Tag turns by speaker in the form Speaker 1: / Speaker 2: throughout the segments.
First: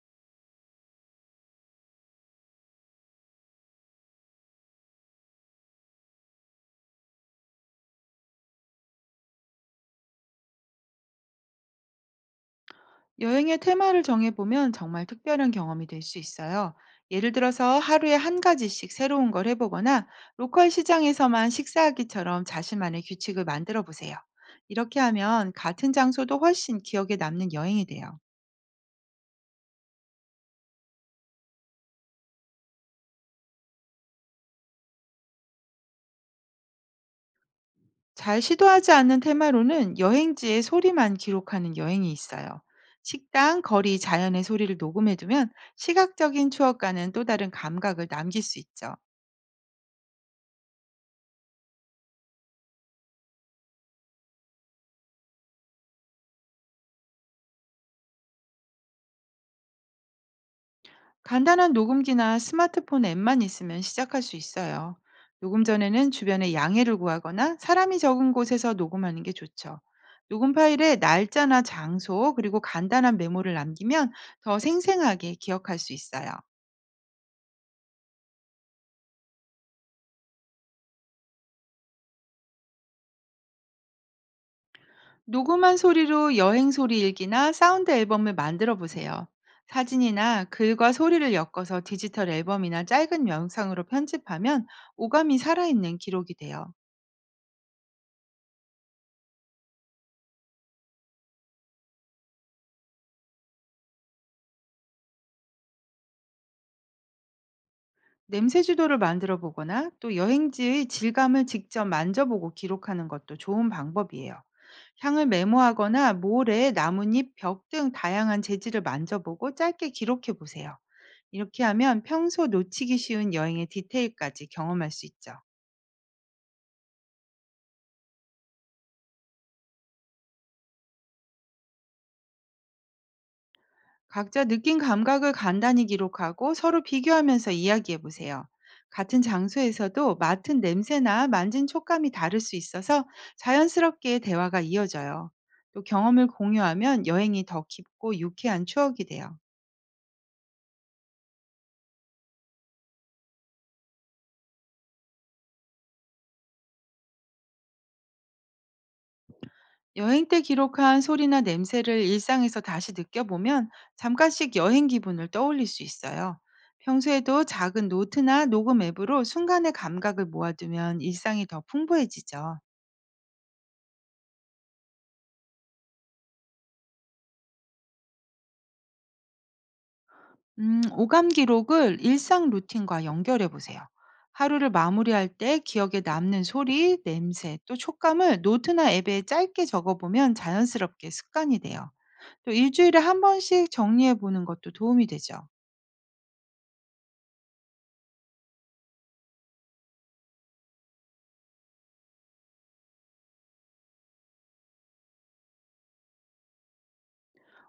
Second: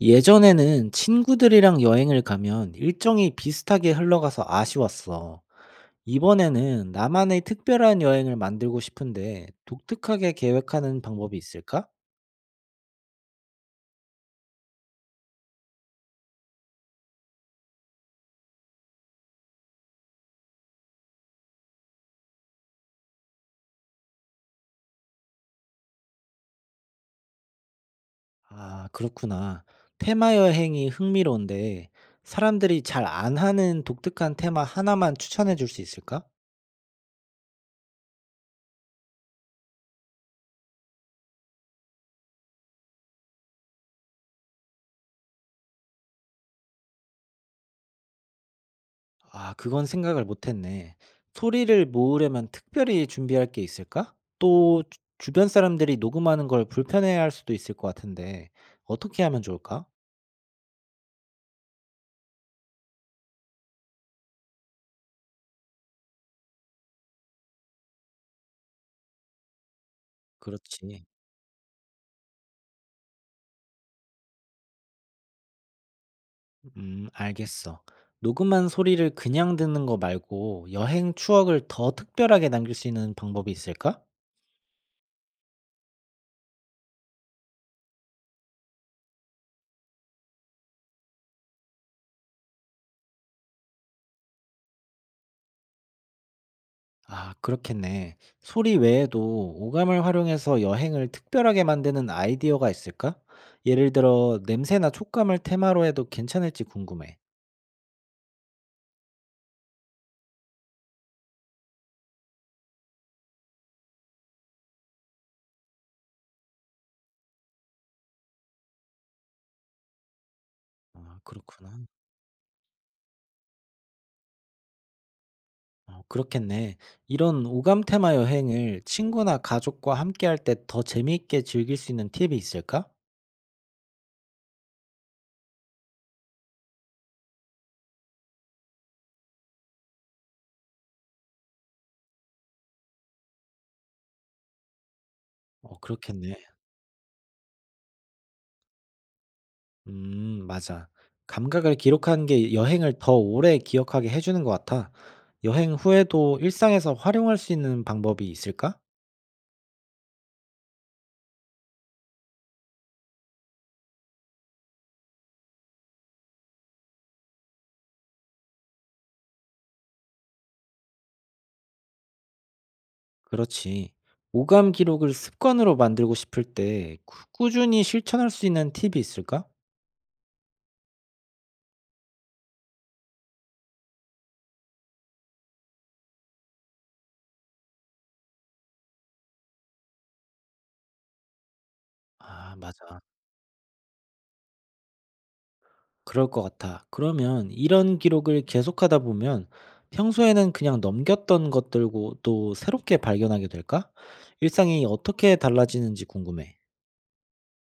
Speaker 1: 예전에는 친구들이랑 여행을 가면 일정이 비슷하게 흘러가서 아쉬웠어. 이번에는 나만의 특별한 여행을 만들고 싶은데 독특하게 계획하는 방법이 있을까?
Speaker 2: 여행의 테마를 정해보면 정말 특별한 경험이 될 수 있어요. 예를 들어서 하루에 한 가지씩 새로운 걸 해보거나 로컬 시장에서만 식사하기처럼 자신만의 규칙을 만들어 보세요. 이렇게 하면 같은 장소도 훨씬 기억에 남는 여행이 돼요.
Speaker 1: 아, 그렇구나. 테마 여행이 흥미로운데 사람들이 잘 안 하는 독특한 테마 하나만 추천해 줄 수 있을까?
Speaker 2: 잘 시도하지 않는 테마로는 여행지의 소리만 기록하는 여행이 있어요. 식당, 거리, 자연의 소리를 녹음해두면 시각적인 추억과는 또 다른 감각을 남길 수 있죠.
Speaker 1: 아, 그건 생각을 못 했네. 소리를 모으려면 특별히 준비할 게 있을까? 또 주 주변 사람들이 녹음하는 걸 불편해할 수도 있을 것 같은데 어떻게 하면 좋을까?
Speaker 2: 간단한 녹음기나 스마트폰 앱만 있으면 시작할 수 있어요. 녹음 전에는 주변에 양해를 구하거나 사람이 적은 곳에서 녹음하는 게 좋죠. 녹음 파일에
Speaker 1: 그렇지.
Speaker 2: 날짜나 장소 그리고 간단한 메모를 남기면 더 생생하게 기억할 수 있어요.
Speaker 1: 음, 알겠어. 녹음한 소리를 그냥 듣는 거 말고 여행 추억을 더 특별하게 남길 수 있는 방법이 있을까?
Speaker 2: 녹음한 소리로 여행 소리 일기나 사운드 앨범을 만들어 보세요. 사진이나 글과 소리를 엮어서 디지털 앨범이나 짧은 영상으로 편집하면 오감이 살아있는 기록이 돼요.
Speaker 1: 아, 그렇겠네. 소리 외에도 오감을 활용해서 여행을 특별하게 만드는 아이디어가 있을까? 예를 들어 냄새나 촉감을 테마로 해도 괜찮을지 궁금해.
Speaker 2: 냄새 지도를 만들어 보거나 또 여행지의 질감을 직접 만져보고 기록하는 것도 좋은 방법이에요. 향을 메모하거나 모래, 나뭇잎, 벽 등 다양한 재질을 만져보고 짧게 기록해 보세요.
Speaker 1: 아,
Speaker 2: 이렇게
Speaker 1: 그렇구나.
Speaker 2: 하면 평소 놓치기 쉬운 여행의 디테일까지 경험할 수 있죠.
Speaker 1: 어, 그렇겠네. 이런 오감 테마 여행을 친구나 가족과 함께할 때 더 재미있게 즐길 수 있는 팁이 있을까?
Speaker 2: 각자 느낀 감각을 간단히 기록하고 서로 비교하면서 이야기해 보세요. 같은 장소에서도 맡은 냄새나 만진 촉감이 다를 수 있어서 자연스럽게 대화가 이어져요.
Speaker 1: 어,
Speaker 2: 또 경험을
Speaker 1: 그렇겠네.
Speaker 2: 공유하면 여행이 더 깊고 유쾌한 추억이 돼요.
Speaker 1: 음, 맞아. 감각을 기록하는 게 여행을 더 오래 기억하게 해 주는 것 같아. 여행 후에도 일상에서 활용할 수 있는 방법이 있을까?
Speaker 2: 여행 때 기록한 소리나 냄새를 일상에서 다시 느껴보면 잠깐씩 여행 기분을 떠올릴 수 있어요. 평소에도 작은 노트나 녹음 앱으로 순간의 감각을 모아두면 일상이 더 풍부해지죠.
Speaker 1: 그렇지. 오감 기록을 습관으로 만들고 싶을 때 꾸 꾸준히 실천할 수 있는 팁이 있을까?
Speaker 2: 오감 기록을 일상 루틴과 연결해 보세요. 하루를 마무리할 때 기억에 남는 소리, 냄새, 또 촉감을 노트나 앱에 짧게 적어보면 자연스럽게 습관이 돼요. 또
Speaker 1: 아,
Speaker 2: 일주일에
Speaker 1: 맞아.
Speaker 2: 한 번씩 정리해 보는 것도 도움이 되죠.
Speaker 1: 그럴 것 같아. 그러면 이런 기록을 계속하다 보면 평소에는 그냥 넘겼던 것들고 또 새롭게 발견하게 될까? 일상이 어떻게 달라지는지 궁금해.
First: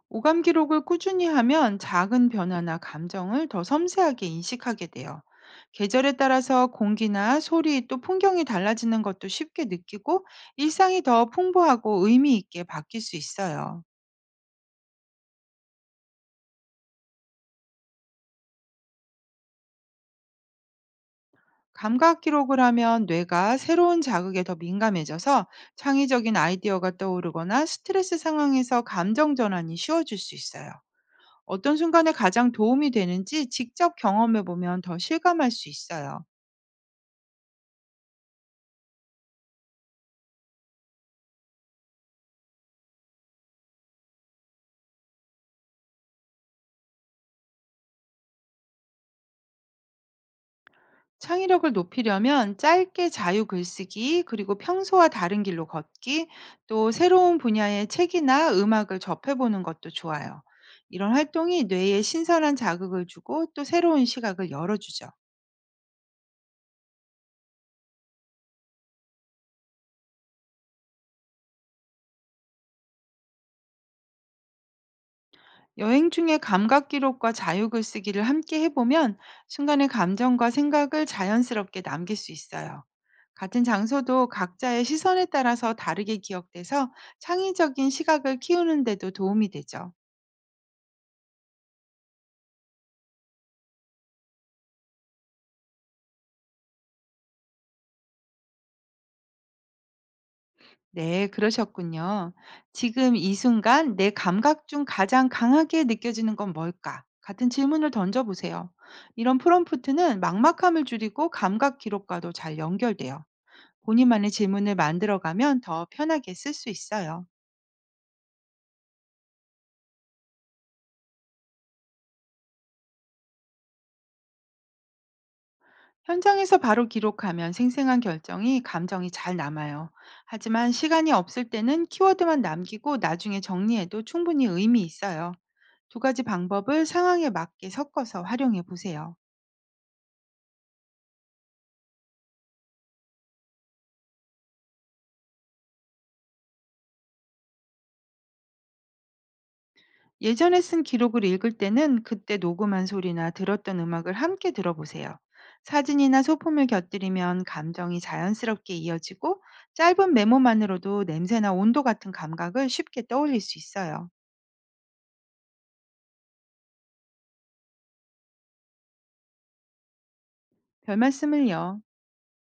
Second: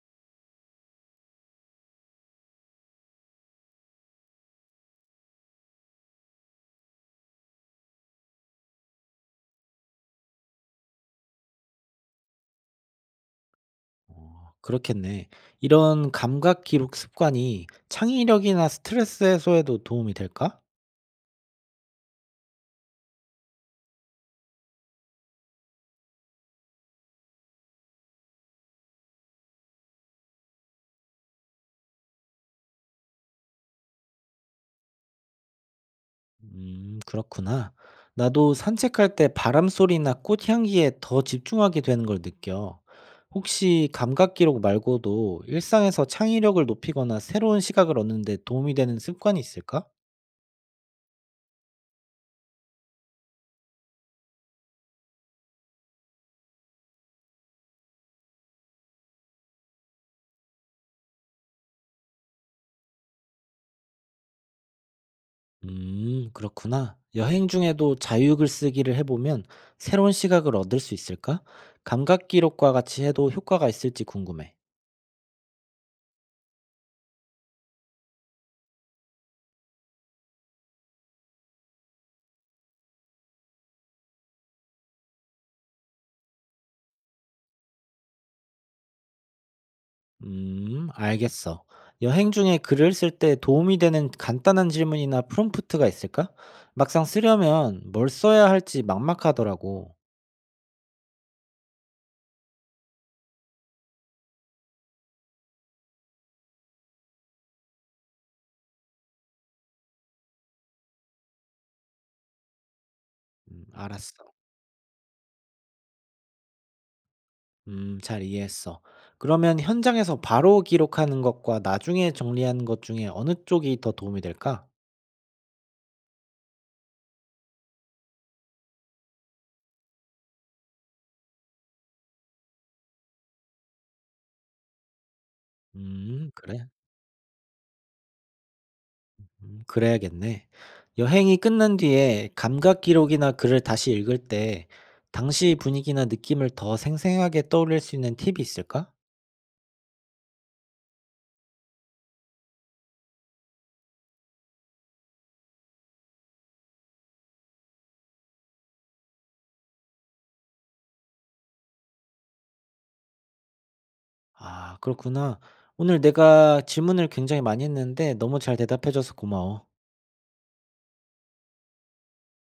Speaker 2: 오감 기록을 꾸준히 하면 작은 변화나 감정을 더 섬세하게 인식하게 돼요. 계절에 따라서 공기나 소리 또 풍경이 달라지는 것도 쉽게 느끼고 일상이 더 풍부하고 의미 있게 바뀔 수 있어요.
Speaker 1: 어, 그렇겠네. 이런 감각 기록 습관이 창의력이나 스트레스 해소에도 도움이 될까?
Speaker 2: 감각 기록을 하면 뇌가 새로운 자극에 더 민감해져서 창의적인 아이디어가 떠오르거나 스트레스 상황에서 감정 전환이 쉬워질 수 있어요. 어떤 순간에 가장 도움이 되는지 직접 경험해 보면 더 실감할 수 있어요.
Speaker 1: 그렇구나. 나도 산책할 때 바람 소리나 꽃 향기에 더 집중하게 되는 걸 느껴. 혹시 감각 기록 말고도 일상에서 창의력을 높이거나 새로운 시각을 얻는 데 도움이 되는 습관이 있을까?
Speaker 2: 창의력을 높이려면 짧게 자유 글쓰기, 그리고 평소와 다른 길로 걷기, 또 새로운 분야의 책이나 음악을 접해보는 것도 좋아요. 이런 활동이 뇌에 신선한 자극을 주고 또 새로운 시각을 열어주죠.
Speaker 1: 그렇구나. 여행 중에도 자유글 쓰기를 해보면 새로운 시각을 얻을 수 있을까? 감각 기록과 같이 해도 효과가 있을지 궁금해.
Speaker 2: 여행 중에 감각 기록과 자유글 쓰기를 함께 해보면 순간의 감정과 생각을 자연스럽게 남길 수 있어요. 같은 장소도 각자의 시선에 따라서 다르게 기억돼서 창의적인 시각을 키우는데도 도움이 되죠.
Speaker 1: 알겠어. 여행 중에 글을 쓸 때 도움이 되는 간단한 질문이나 프롬프트가 있을까? 막상 쓰려면 뭘 써야 할지 막막하더라고.
Speaker 2: 네, 그러셨군요. 지금 이 순간 내 감각 중 가장 강하게 느껴지는 건 뭘까? 같은 질문을 던져보세요. 이런 프롬프트는 막막함을 줄이고 감각 기록과도 잘 연결돼요. 본인만의
Speaker 1: 알았어.
Speaker 2: 질문을 만들어가면 더 편하게 쓸 수 있어요.
Speaker 1: 잘 이해했어. 그러면 현장에서 바로 기록하는 것과 나중에 정리하는 것 중에 어느 쪽이 더 도움이 될까?
Speaker 2: 현장에서 바로 기록하면 생생한 결정이 감정이 잘 남아요. 하지만 시간이 없을 때는 키워드만 남기고 나중에 정리해도 충분히 의미 있어요. 두 가지
Speaker 1: 그래.
Speaker 2: 방법을 상황에 맞게 섞어서 활용해 보세요.
Speaker 1: 그래야겠네. 여행이 끝난 뒤에 감각 기록이나 글을 다시 읽을 때 당시 분위기나 느낌을 더 생생하게 떠올릴 수 있는 팁이 있을까?
Speaker 2: 예전에 쓴 기록을 읽을 때는 그때 녹음한 소리나 들었던 음악을 함께 들어보세요. 사진이나 소품을 곁들이면 감정이 자연스럽게 이어지고 짧은 메모만으로도 냄새나 온도 같은 감각을 쉽게 떠올릴 수 있어요.
Speaker 1: 아, 그렇구나. 오늘 내가 질문을 굉장히 많이 했는데 너무 잘 대답해 줘서 고마워.
Speaker 2: 별 말씀을요.